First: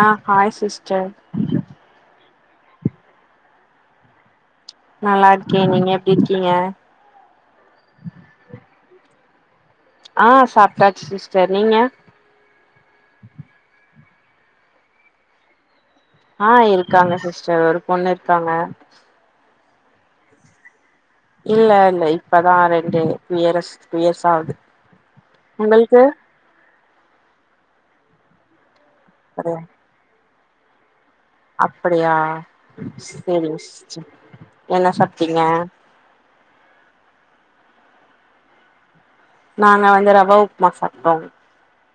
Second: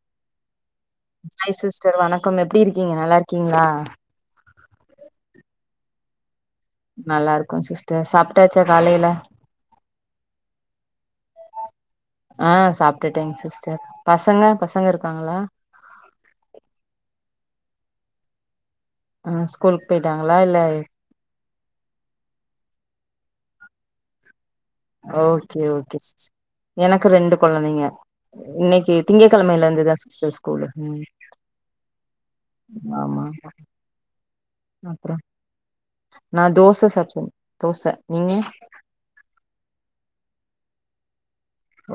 ஆ hi sister hi sister வணக்கம் எப்டி இருக்கீங்க நல்லா இருக்கீங்களா நல்லா இருக்கே நீங்க எப்டி இருக்கீங்க நல்லா இருக்கோ சிஸ்டர் சாப்ட்டாச்சா காலைல ஆ சாப்டாச்சு சிஸ்டர் நீங்க ஆ சாப்டுட்டேங் சிஸ்டர் பசங்க பசங்க இருக்காங்களா ஆஹ் இருக்காங்க சிஸ்டர் ஒரு பொண்ணு இருக்காங்க ம் ஸ்கூலுக்கு போய்ட்டாங்ளா இல்ல இல்ல இல்ல இப்பதா ரெண்டு இயரஸ் இயர்ஸ்ஸா ஆவுது ஓகே ஓகே சிஸ் எனக்கு ரெண்டு குழந்தைங்க இன்னைக்கு ஒரு திங்கக்கெழமைல இருந்து தா சிஸ்டர் ஸ்கூலு அப்டியா ஆமா சேரிங்க சிஸ்டர் என்ன அப்றோ சாப்ட்டீங்க நா தோச சாப்ட தோச நீங்க நாங்க வந்து ரவா உப்மா சாப்ட்டோ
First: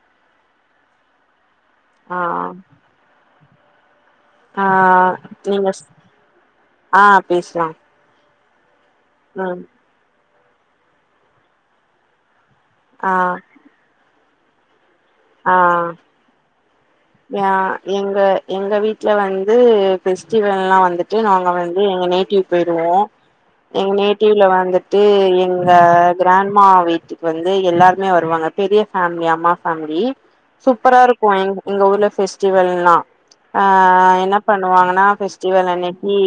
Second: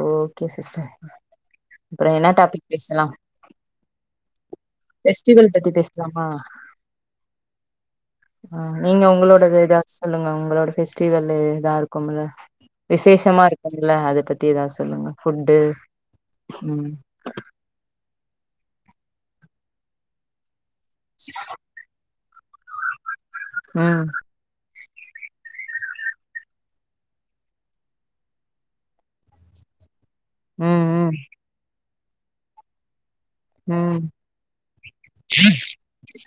ஓகே சிஸ்டர் அப்றோ ஆ என்னா டாபிக் பேசலா ஆ ஃபெஸ்டிவல் பத்தி நீங்க ஸ் பேசலாமா ஆ பேசலா அ நீங்க உங்ளோடது ம் எதாது சொல்லுங்க உங்களோட ஃபெஸ்டிவல்லு எதா இருக்கும்ல ஆ விசேஷமா இருக்கும்ல அத பத்தி ஏதாவது சொல்லுங்க ஃபுட்டு ம் ஏ எங்க எங்க வீட்ல வந்து பெஸ்டிவல்லா வந்துட்டு நாங்க வந் எங்க நேட்டிவ் போய்ருவோ எங்க ம் நேட்டிவ்ல வந்துட் ட்டு எங்க கிராண்ட்மா வீட்டுக்கு வந்து எல்லாருமே வருவாங்க பெரிய ஃபேம்லி அம்மா ஃபேம்லி ம் சூப்பரா ம் இருக்கு எங் எங்க ஊர்ல பெஸ்டிவல்லா ம் அஹ் என்னா பண்ணுவாங்கனா பெஃஸ்டிவல் அன்னக்கி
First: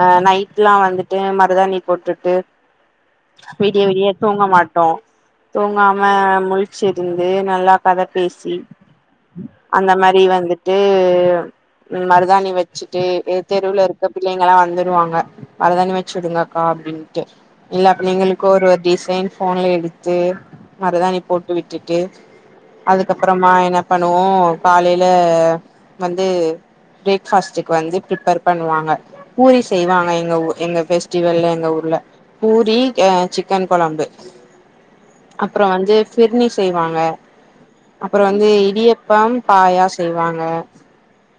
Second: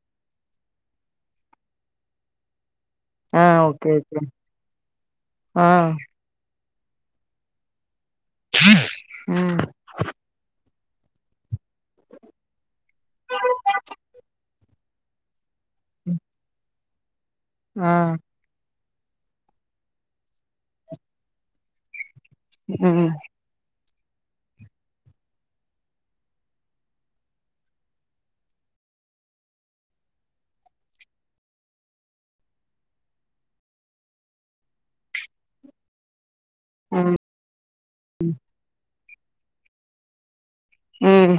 அ நைட்லா வந்துட்டு மருதாணி போட்டுட்டு ஆ விடிய ஓகே விடிய ஓகே தூங்க மாட்டோ ஆ தூங்காம முழி ச்சிருந்து நல்லா கத பேசி ம் அந்த மாரி வந்து ட்டு மருதாணி வச்சுட்டு தெருவுல இருக்க பிள்ளைங்கலா வந்துருவாங்க மருதாணி வச்சு ம். விடுங்காக்கா அப்டின்ட்டு இல்ல ஆ அப்ப நீங்களு கோரு டிசைன் ஃபோன்ல எடுத்து மருதாணி போட்டு விட்டுட்டு ம் அதுக்கப்றமா என்ன பண்ணுவோ காலையில வந்து ப்ரேக் ஃபாஸ்ட்டுக்கு வந்து ப்ரிப்பேர் பண்ணுவாங்க பூரி செய்வாங்க எங்கஊ எங்க ஃபெஸ்டிவல்ல எங்க ஊர்ல பூரி அ சிக்கன் கொழம்பு அப்றோ வந்து ஃபிர்னி செய்வாங்க ம் அப்பறோ வந்து இடியப்பம் பாயா செய்வாங்க ம்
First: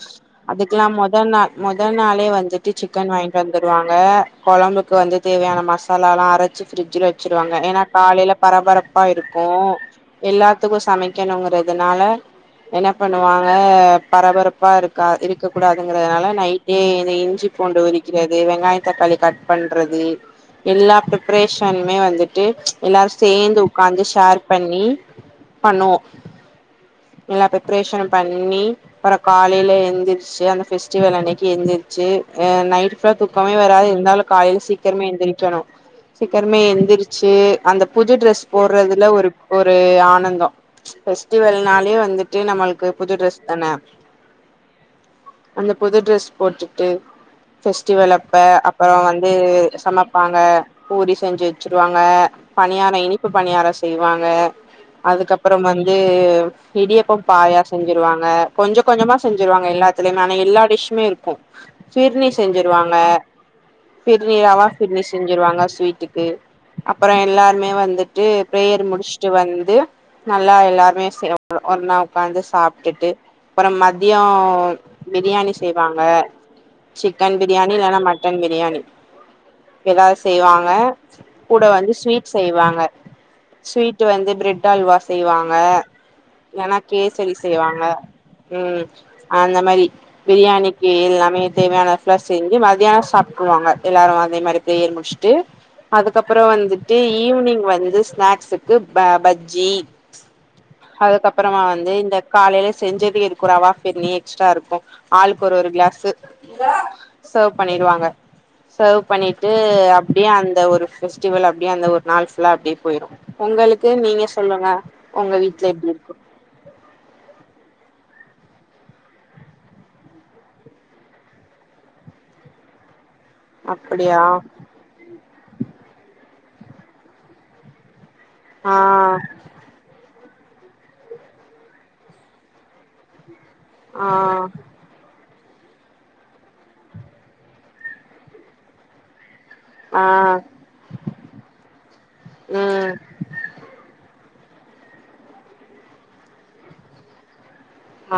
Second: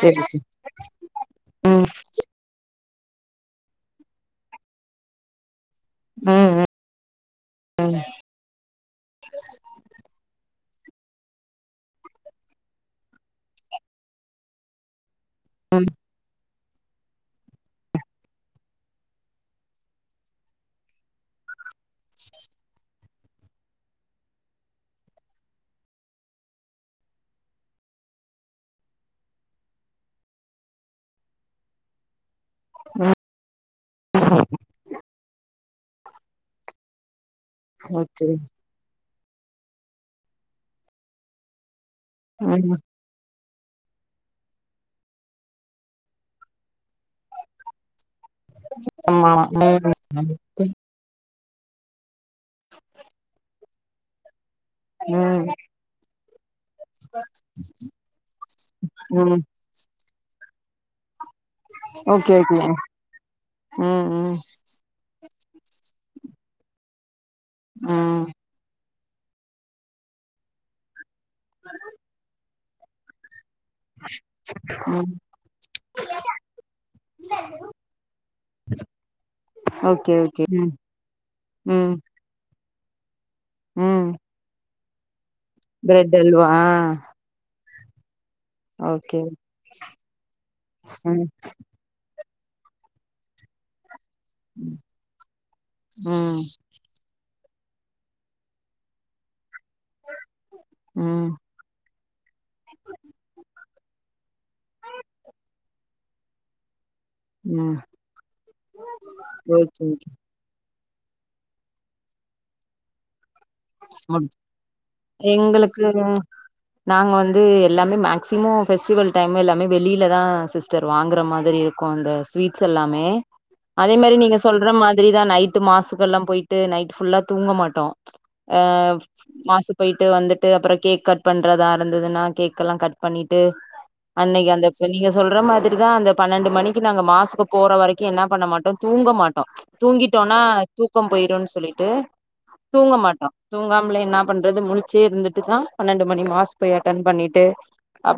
சரி சரி அதுக்லா மொத நாள் ம் மொத நாளே வந்துட் டு சிக்கன் வாங்கிட்டு வந்துருவாங்க கொழம்புக்கு வந்து தேவையான மசாலாலா ம் அரச்சு ம் ஃபிரிட்ஜுல வெச்சிருவாங்க ஏனா காலைல பரபர ப்பா இருக்கு எல்லாத்துக்கு சமைக்கணுங்றதுனால என்ன பண்ணுவாங்க பரபரப்பா இருக்கா இருக்க கூடாதுங்கறதுனால நைட் டே இந்த இஞ்சி பூண்டு உரிக்கிறது வெங்காயோ தக்காளி கட் பண்றது எல்லா பிப்ரேஷனுமே வந்துட்டு எல்லாரு சேந்து உக்காந்து ஷேர் பண்ணி பண்ணுவோ எல்லா ப்ரிப்ரேஷனு பண்ணி அப்றோ காலைல எந்திர்ச்சி அந்த ஃபெஸ்டிவல் அன்னைக்கு எந்திர்ச்சி அ நைட்லா தூக்கமே வராது இருந்தாலு காலைல சீக்கரமே எந்திரிக்கணு சீக்கரமே எந்திருச்சி அந்த புது ஓகே ட்ரஸ் போ ட்றதுல ஒரு ஒரு ஆனந்தோ ஃபெஸ்டிவல்னாலே வந்துட்டு ம் நம்மள்க்கு புது ட்ரஸ் தான அந்த புது ட்ரஸ் போட்டுட்டு ஃபெஸ்டிவல் அப்ப அப்பறோ ஆமா வந்து ம் சமப்பாங்க பூரி செஞ்சு வெச்சிருவாங்க பணியாரோ இனிப்பு பணியாரோ செய்வாங்க ம் அதுக்கப்றம் வந்து இடியப்பம் பாயா செஞ்சிருவாங்க கொஞ்ச கொஞ்சமா ம் செஞ்சிருவா ங்க எல்லாத்துலயுமே ஆனா எல்லா டிஷ்மே இருக்கு ஃபிரினி ஓகே ஓகே ம் செஞ்சிருவாங்க ம் ஃபிரினி ரவா ஃபிர்னி செஞ்சிருவாங்க ஸ்வீட்டுக்கு அப்பறோ எல்லார்மே ம் வந்துட்டு பிரேயர் முடிஸ்ட்டு வந்து நல்லா எல்லார்மே சேந்து ஒன்னா உக்காந்து சாப்ட்டுட்டு அப்றோ மதியோ ம் பிரியாணி செய்வாங்க சிக்கன் பிரியாணி இல்லனா மட்டன் பிரியாணி ஓகே எதாவ்து ஓகே செய்வாங்க ம் கூட வந்து ம் ஸ்வீட் செய்வாங்க ஸ்வீட்டு ம் வந்து ப்ரெட் அல்வா செய்வாங்க பிரெட் அல்வா ஆ இல்லனா கே சரி செய்வாங்க ம் ஓகே அந்த மாரி பிரியாணிக்கு ம் எல்லாமே தேவையான எல்லா செஞ்சு மத்யானோ சாப்ட்டுக்குவாங்க எல்லாரு அதே மாரி பிரேயர் முடிஸ்ட்டு ம் அதுக்கப்பறோ வந்துட் டு ஈவ்னிங் வந்து ஸ்நாக்ஸுக்கு ப பஜ்ஜி ம் அதுக்கப்பறமா வந்து இந்த காலைலே செஞ்சு ரவா ஃபிர்னி எக்ஸ்ட்ரா இருக்கு ஆளுக்கு ஒரு ஒரு கிளாஸு சர்வ் ம் பண்ணீர்வாங்க சர்வ் பண்ணீட்டு ஓகே ஓகே அப்டியே அந்த ஒரு ஃபெஸ்டிவல் அப்டியே அந்த ஒரு நாள் ஃபுல்லா அப்டியே போயிரு உங்களுக்கு நீங்க முடிஞ் சொல்லுங்க உங்க வீட்ல எப்டி எங்களுக்கு இருக்கு நாங்க வந்து எல்லாமே மேக்சிமோ ஃபெஸ்டிவல் டைமு எல்லாமே வெளில தா சிஸ்டர் வாங்குற மாதிரி இரு க்கு இந்த ஸ்வீட்ஸ் எல்லாமே அதே மாரி அப்டியா நீங்க சொல்ற மாதிரிதா நைட்டு மாஸுக்கெல்லா போய்ட்டு நைட்டு ஃபுல்லா தூங்க மாட்டோ அ ஆ மாஸுக் போய்ட்டு வந்துட்டு அப்பறோ கேக் கட் பண்றதா இருந்துதுனா கேக் எல்லா கட் பண்ணிட்டு ஆ அன்னைக்கு அந்த ஃப் நீங்க சொல்ற மாதிரிதா அந்த பன்னெண்டு மணிக்கு நாங்க மாஸுக்கு போற வரைக்கு என்ன பண்ண மாட்டோ தூங்க மாட்டோ தூங்கிட்டோன்னா ஆ தூக்கம் போய்ருன் சொல்லிட்டு ம் தூங்க மாட்டோ தூங்காம்லே என்னா பண்றது முழிச்சே இருந்துட்டுதா பன்னெண்டு மணி மாஸ் போய் அட்டன் பண்ணிட்டு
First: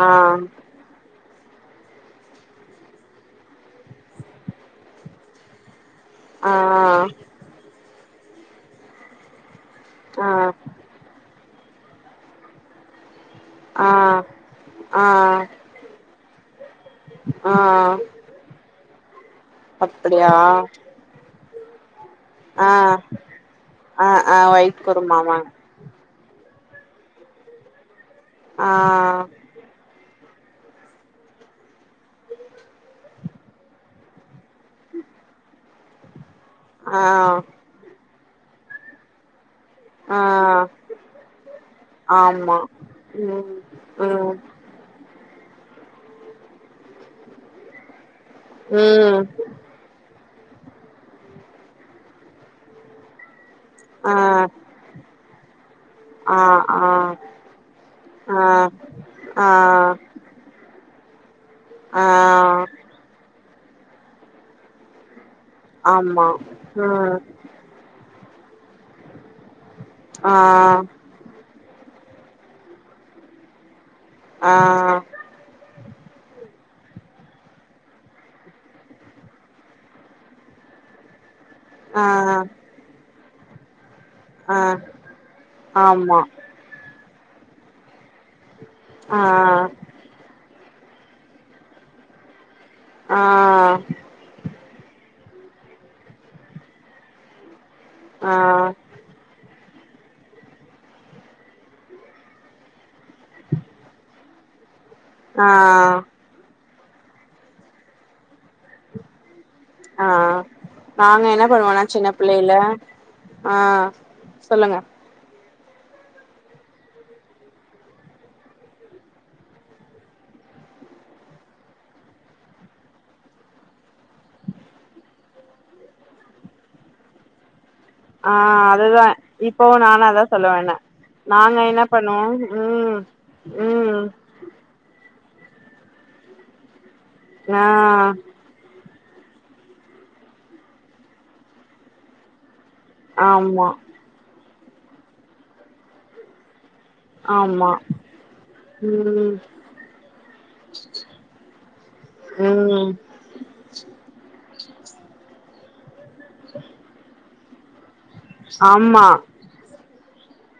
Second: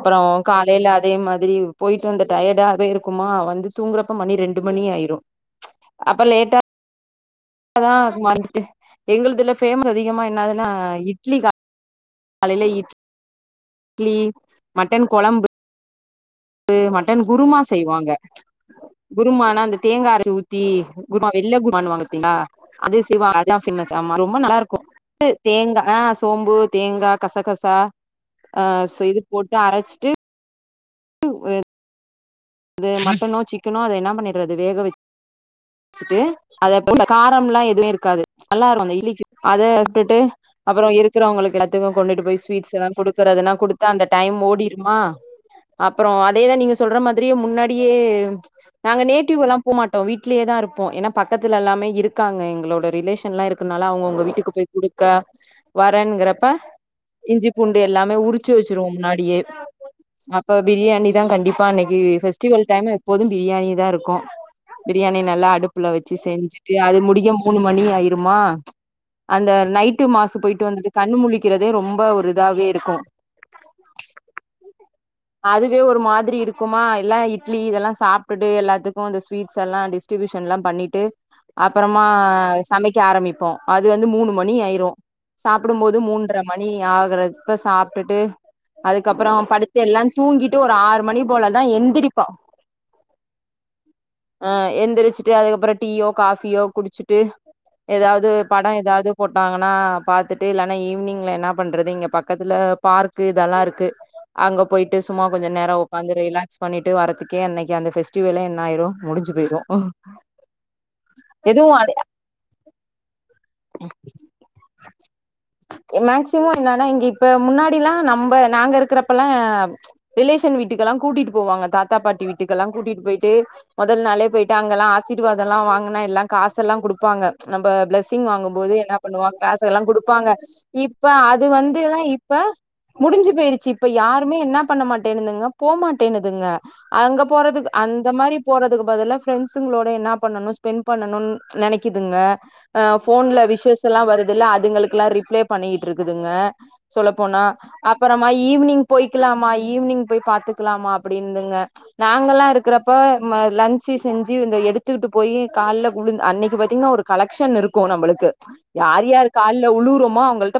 ஆ காலைல அதே மாதிரி போய்ட்டு வந்த டயடாவே இருக்குமா வந்து தூங்கறப்போ மணி ரெண்டு மணி ஆய்ரு அப்ப ஆ லேட்டா அங்க மார்னிங் முடிச்சிட்டு எங்களதுல ஃபேமஸ் அதிகமா ஆ என்னதுனா இட்லிதா காலைல இட்லி ஆ ஆ மட்டன் கொழம்பு கு மட்டன் ஆ குருமா செய்வாங்க குருமானா அந்த தேங்கா அப்டியா அரச்சு ஊத்தி குருமா வெள்ள குருமானுவாங்க ஆ அது [inaudible] ஆ ஆ ரொம்ப நல்லாருக்கு ஒயிட் குருமாவா தேங்கா அ சோம்பு தேங்கா கசகசா அ ச ஆ இது போட்டு அரைச்சிட்டு [inaudible] அது மட்டனோ சிக்கனோ அத என்ன பண்ணிட்றது வேக வச் வச்சுட்டு ஆ அத காரம்லா எதுமே இருக்காது நல்லாருக்கு அந்த இட்லிக்கு அத ட்டுட்டு ஆ அப்பறோ இருக்கிறவங்களுக்கு எல்லாத்துக்கு கொண்டுட்டு போய் ஆமா ஸ்வீட்ஸ் எல்லா குடுக்கறதுனா ம் குடுத்து அந்த டைம் ம் ஓடி ம்மா அப்றோ அதேதா நீங்க சொல்ற மாதிரியே முன்னாடியே நாங்க ம் நேட்டிவ் எல்லா போமாட்டோ வீட்லே தா இருப்போ ஏனா பக்கத்துல எல்லாமே இருக்காங்க எங்ளோட ரிலேஷன்லா இருக் னால அவுங்க ஆ அவுங்க வீட்டுக்கு போய் குடுக்க ஆ வரங்கிறப்ப ஆ இஞ்சி பூண்டு எல்லாமே ஆ உரிச்சு வச்சிருவோ முன்னாடியே ஆ அப்ப பிரியாணி தா கண்டிப்பா அன்னைக்கு ஆ ஃபெஸ்டிவல் டைம்ல எப்போது பிரியாணி தா இருக்கு பிரியாணி நல்லா அடுப்புல வச்சு ஆமா செஞ்சுட்டு அது ம் முடிக் மூணு மணி ஆயிருமா அந்த நைட்டு ஆ மாஸ்சு போயிட்டு வந்துட்டு கண்ணு முழி க்கிறதே ரொம்ப ஒரு இதாவே இருக்கு ஆ அதுவே ஒரு மாதிரி இருக்குமா எல்லா இட்லி இதெல்லா சாப்ட்டுட்டு எல்லாத்துக்கு அந்த ஸ்வீட்ஸ் எல்லா டிஸ் ட்ரிபூஷன்லா பண்ணிட்டு அப்பறமா ஆ சமைக்க ஆரம்பிப்போ அது வந்து மூணு மணி ஆ ஆயிரு சாப்டம்போது ஆமா மூன்ற மணி ஆகறப்ப சாப்ட்டுட்டு ஆ அதுக்கப்றோ படுத்து எல்லா தூங்கிட்டு ஒரு ஆறு மணி போலதா எந்திரிப்போ ஆ ஆ எந்திரிச்சிட்டு அதுக்கப்றோ டீயோ காஃபியோ குடிச்சிட்டு எதாவது ஆ ஆ படோ எதாவது போட்டாங்கன்னா பாத்துட்டு இல்லனா ஈவினிங்ல என்ன பண்றது இங்க பக்கத்துல பார்க் இதல்லா இருக்கு அங்க போயிட்டு சும்மா கொஞ்ச நேரோ ஒக்காந்து ரிலாக்ஸ் பண்ணிட்டு வரத்துக்கே அன்னைக்கு அந்த ஃபெஸ்ட்டிவெல்லே என்ன ஆயிரு முடிஞ்சு போயிரு ஆ ஆ நாங்க என்ன பண்ணுவோனா அ சின்ன பிள்ளைல ஆ சொல்லுங்க ஏ மேக்சிமம் என்னன்னா இங்க இப்ப முன்னாடிலா நம்ப நாங்க இருக்கிறப்பலா ரிலேஷன் வீட்டுக்கெல்லா கூட்டிட் போவாங்க தா பாட்டி வீட்டுக்கெல்லா கூட்டிட் போயிட்டு மொதல் நாளே பேயிட்டு அங்கலா ஆசீர்வாதலா வாங்குனா எல்லா காசலா குடுப்பாங்க நம்ப ப்ளஸ் சிங் ஆ வாங்கம்போது என்ன அதுதா பண்ணுவாங்க இப்பவு காசெல்லா நானு அதா குடுப்பாங்க சொல்ல வந்தே இப்ப அது நாங்க என்ன வந்துலா பண்ணுவோ இப்ப ம் முடிஞ்சு பேயிருச்சு இப்ப ம் யார் ருமே என்னா பண்ண மாட்டன்னுதுங்க போ மாட்டேன்னுதுங்க அங்க ஆ போறதுக்கு அந்த மாரி போறதுக்கு பதிலா ஃப்ரெண்ட்ஸுங்களோட என்னா பண்ணணு ஸ்பென் பண்ணணுன் நெனைக்குதுங்க அ ஃபோன்ல ஆமா விஷ்சஸ்லா வருதுல அதுங்களுக்குலா ரிப்ளை பண்ணிக்கிட்டு இருக்குதுங்க சொல்ல போனா ஆமா அப்பறமா ஈவினிங் ம் போய்க்கலாமா ஈவினிங் போய் பாத்துக்கலாமா அப்டின்னுதுங்க நாங்கலா இருக்குறப்ப ம் அ ம லன்ஞ்சு செஞ்சு இந்த எடுத்துக்கிட்டு போயி கால்ல உளுந் அன்னைக்கு பாத்தீங்கனா ஒரு கலக் க்க்ஷன் இருக்கு நம்புளுக்கு ஆமா யார் யார் கால்ல உழுவுரோமோ அவங்கள்ட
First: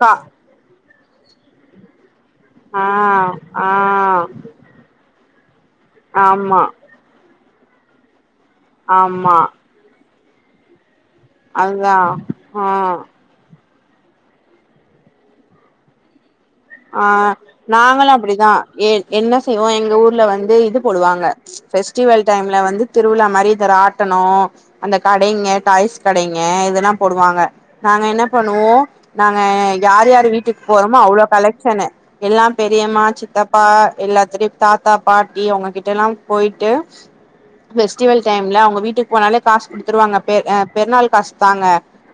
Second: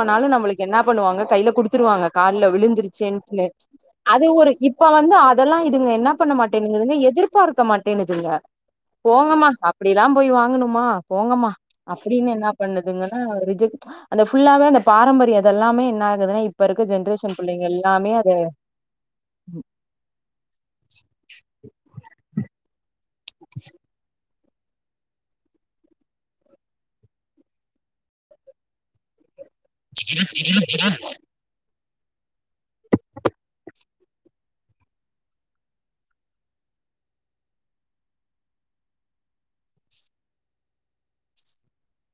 கா நம்முளுக்கு என்ன பண்ணுவாங்க கைல குடுத்துருவாங்க கால்ல ஆ விழுந்துருச்சேன்னு ஆ அது ஒரு இப் இப்ப வந்து அதலா இதுங்க என்ன பண்ண ஆமா மாட்டேன்னுதுங்க எதிர்பாக்க மாட்டேன்னுதுங்க ஆமா போங்கமா அப்டிலா போய் வாங்கணுமா போங்கமா அதா அப்டின்னு என்ன ஆ பண்ணுதுங்கனா ரிஜெக்ட் அந்த ஃபுல்லாவே அந்த பாரம்பரியோ அது எல்லாமே என்ன ஆகுதுனா இப்ப இருக் ஆ நாங்களு அப்டிதா ஏ என்ன செய்வோ எங்க ஊர்ல வந்து இது போடுவாங்க ஃபெஸ்டிவல் டைம்ல வந்து திருவிழா மாரி இந்த ராட்டனோ அந்த கடைங்க டாய்ஸ் கடைங்க இதெல்லா போடுவாங்க நாங்க என்ன பண்ணுவோ நாங்க யார் யாரு வீட்டுக்கு போறோமோ அவ்ளோ கலெக்க்ஷனு எல்லா பெரியம்மா சித்தப்பா எல்லாத்துட்டியு தாத்தா பாட்டி அவங்ககிட்டலாம் போயிட்டு ஃபெஸ்டிவல் டைம்ல அவங்க வீட்டுக்கு போனாலே காசு குடுத்துருவாங்க பெ பெருநாள் காசு தாங்க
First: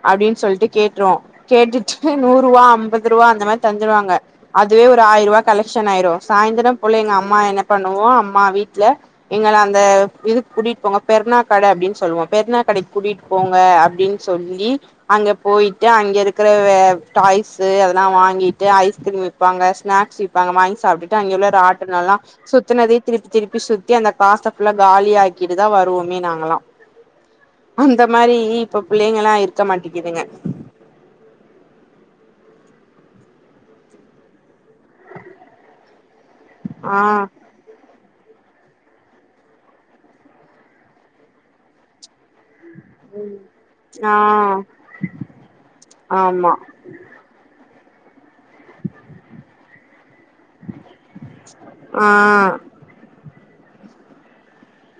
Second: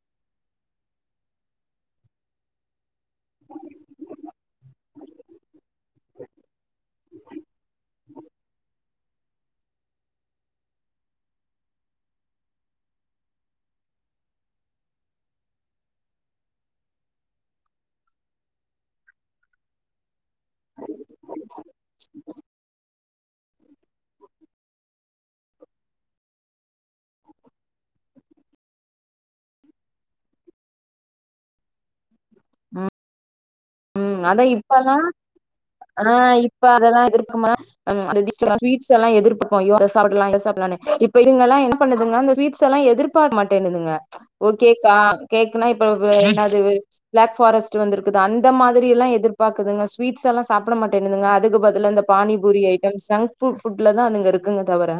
அப்படின் சொல்ட்டு கேட்ருவோ கேட்டுட்டு நூறுவா ஐம்பது ரூவா அந்த மாரி தந்துருவாங்க அதுவே ஒரு ஆயிரூபா கலெக்க்ஷன் ஆயிரு சாய்ந்திரம் போல எங்க அம்மா என்ன பண்ணுவோ அம்மா வீட்ல எங்கள அந்த இதுக்கு கூட்டிட்டு போங்க பெருனாக்கட அப்டினு சொல்லுவோ பெருனாக்கடைக்கு கூட்டிட்டு போங்க அப்டின் சொல்லி அங்க போயிட்டு அங்க இருக்கிற டாய்ஸ் அதெல்லா வாங்கிட்டு ஐஸ் திரும்பி விப்பாங்க ஸ்நாக்ஸ் விப்பாங்க வாங்கி சாப்டுட்டு அங்கே உள்ள ராட்டின எல்லா சுத்தினதயே திருப்பி திருப்பி சுத்தி அந்த காச ஃபுல்லா காலி ஆக்கிட்டு தா வருவோமே நாங்கல்லா அந்த மாரி இப்ப புள்ளைங்கெல்லா இருக்க மாட்டேங்கிதுங்க ம் அதா இப்பல்லா ஆ இப்ப அதெல்லா ஆ எதிர்கமா அந்த சுவீட்ஸ் எல்லா எதிர்பாப்போ அய்யோ அத சாப்பிலா இத சாப்பிலானு இப்ப இதுங்க எல்லா என் பண்ணதுங்க அந்த சுவிட்ஸ் எல்லா எதிர்பாக்க மாட்டேனுதுங்க ஓ ஆ கேக்கா கேக்குனா இப்ப ஆமா என்னது பிளாக் ஃபாரஸ்ட் வந்துருக்குது அந்த மாதிரி எல்லா எதிர்பாக்குதுங்க சுவிட்ஸ் எல்லா சா சாப்ட மாட்டேன்னுதுங்க அதுக்கு பதிலா இந்த ஆ பானிபூரி ஐடம்ஸ் ஜங்க் ஃபுட்ல தா அதுங்க இருக்குங்க தவிர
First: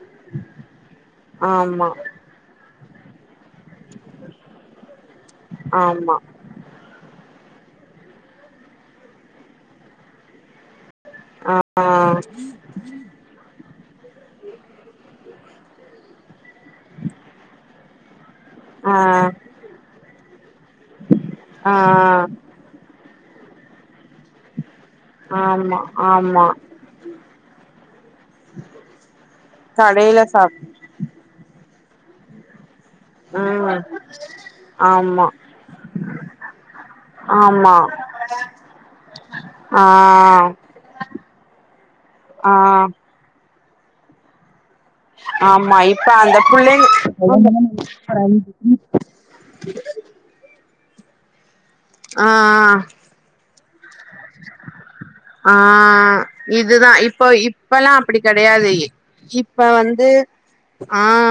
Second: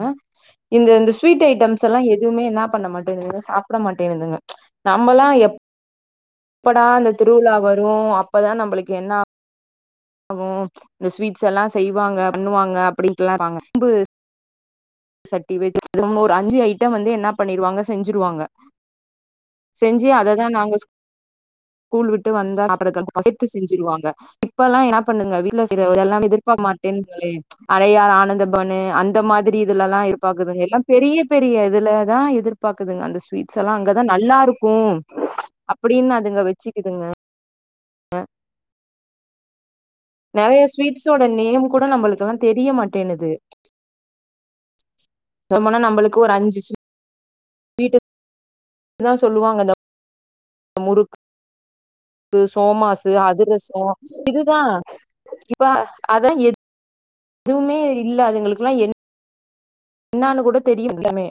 இந்த இந்த ஸ்வீட் ஐட்டம்ஸ் ஆமா எல்லாம் எதுவுமே என்ன பண்ண மாட்டேங்துங்க சாப்ட மாட் ந்துங்க நம்மெல்லா ஆமா எப்படா அந்த திருவிழா வரு அப் பதா நம்பளுக்கு என்ன ஆகு கு இந்த ஸ்வீட்ஸ் எல்லா ஆ செய்வாங்க பண்ணுவாங்க அப்டின்ட்டுல்லா இருப்பாங்க அம்பு சட்டி வெஜ் ஒரு அஞ்சு ஐடம் வந்து என்ன பண்ணிருவாங்க செஞ்சுருவாங்க ஆ செஞ்சு அததா நாங்க ஸ் ஆ ஸ்கூல் விட் வந்தா சாப்புறகெல்லா பசித்து செஞ்சிருவாங்க இப்ப எல்லாப் பண்ணுங்க வீட்ல ஆமா செய்யறதெல்லா ஆமா எதிர்பாக்க மாட்டேன்துங்க அடையார் ஆனந்தபவனு அந்த மாதிரி இதுலல்லா இரு கடையில சாப் பாக்குதுங்க எல்லா பெரிய பெரிய இதுலதா எதிர்ப் பாக்குதுங்க அந்த ஸ்வீட்ஸ் எல்லா ம் அங்கதா நல்லாருக்கு ஆமா அப்டின் அதுங்க வச்சுக்கிதுங்க ஆமா ஆ நெறையா ஸ்வீட்ஸோட நேம் கூட நம்மளுக்கு லா ஆ தெரிய மாட்டேனுது ஆமா சொல்லப்போனா இப்ப நம்மளுக்கு ஒரு அந்த அஞ்சு புள்ளைங் அதா சொல்லுவாங்க இந்த ஆ முறுக்கு ஆ சோமாசு அதிரச சோ இதுதா ஆ இப்ப அதா எ இதுதா இப்ப இப்பல்லா அப்டி கெடயாது இப்ப வந் அது என்னான்னு கூட தெரிய ஆ எல்லாமே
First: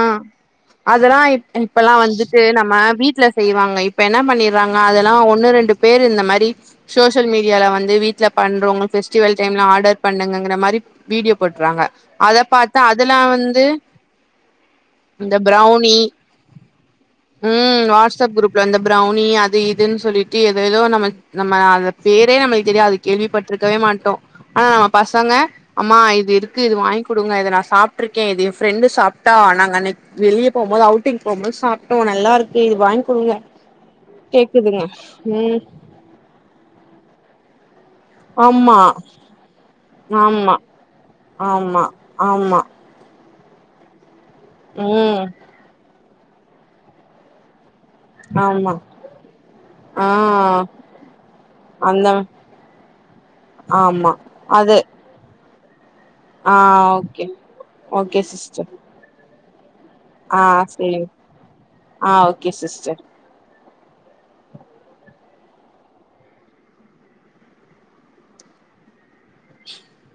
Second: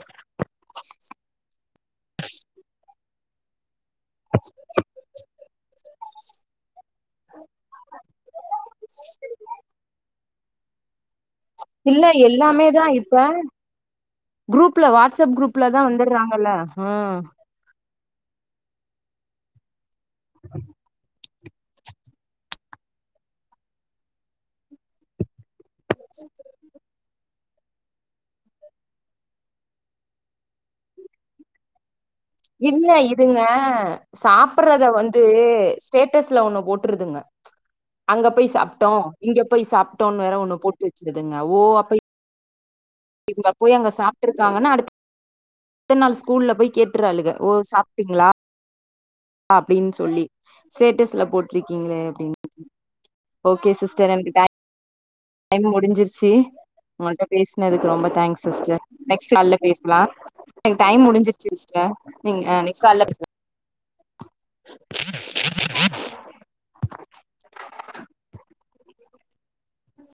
அதெலா இ இப்பல்லா வந்துட்டு நம்ம வீட்ல செய்வாங்க இப் ப்ப என்ன பண்ணீறாங்க அதெல்லா ஒண்ணு ரெண்டு பேரு இந்த மாரி சோசியல் மீடியால வந்து வீட்ல பண்றவங்க ஃபெஸ்டிவல் டைம்ல ஆடர் பண்ணுங்கங்கற மாரி வீடியோ போட்றாங்க இல்ல அத எல்லாமே பாத்து தா இப்ப அதுலா வந்து குரூப்ல வாட்ஸ்அப் இந்த குரூப்ல தா ப்ரௌனி வந்துறாங்கல்ல ம் ம் வாட்ஸ்அப் குரூப்ல இந்த ப்ரவ்னி அது இதுன் சொல்லிட்டு ஏதேதோ நம்ம நம்ம அத பேரே நம்மளுக்கு தெரியாது கேள்விப்பட்ருக்கவே மாட்டோ ஆனா நம்ம பசங்க அம்மா இது இருக்கு இது வாங்கி குடுங்க இத நா சாப் டுருக்கே இது எ ஃப்ரெண்டு சாப்ட்டா நாங்க அன்னைக் வெளிய போம்போது அவுட்டிங் போம்போது சாப்ட்டோ நல்லா இருக் இல்ல இதுங்க கேக்குதுங்க சாப்பறத வந்து ம் ஸ்டேட்டஸ்ல ஒண்ணு போட்டுருதுங்க அங்க போய் ஆமா சாப்ட்டோ இங்க போய் சாப்ட்டோனு வேற ஒன்னு ஆமா போட் வெச்சிடுதுங் ஆமா ஆமா இவுங்க போய் அங்க சாப்ட்ருக்காங்கன்னா அடுத் ம் த நாள் ஸ்கூல்ல போய் கேட்டுராளுங்க ஓ சாப்டிங்களா ஆமா அப்டின்னு ஆ சொல்லி ஸ்டேட்டஸ்ல போட்ருக்கீங்களே அந்த அப்டின்னு ஓகே ஆமா சிஸ்டர் எனக்கு டை அது டைம் முடிஞ்சிருச்சி ஆ உங்கள்ட்ட ஓகே பேசுனதுக்கு ரொம்ப தேங்க்ஸ் சிஸ்டர் நெக்ஸ்ட் கால்ல பேஸ் லா ஆ எனக்கு டைம் சேரிங் முடிஞ்சிருச்சு சிஸ்டர் ஆ நீங் ஓகே அ நெக்ஸ்ட் சிஸ்டர் கால்ல [unintelligible] [inaudible]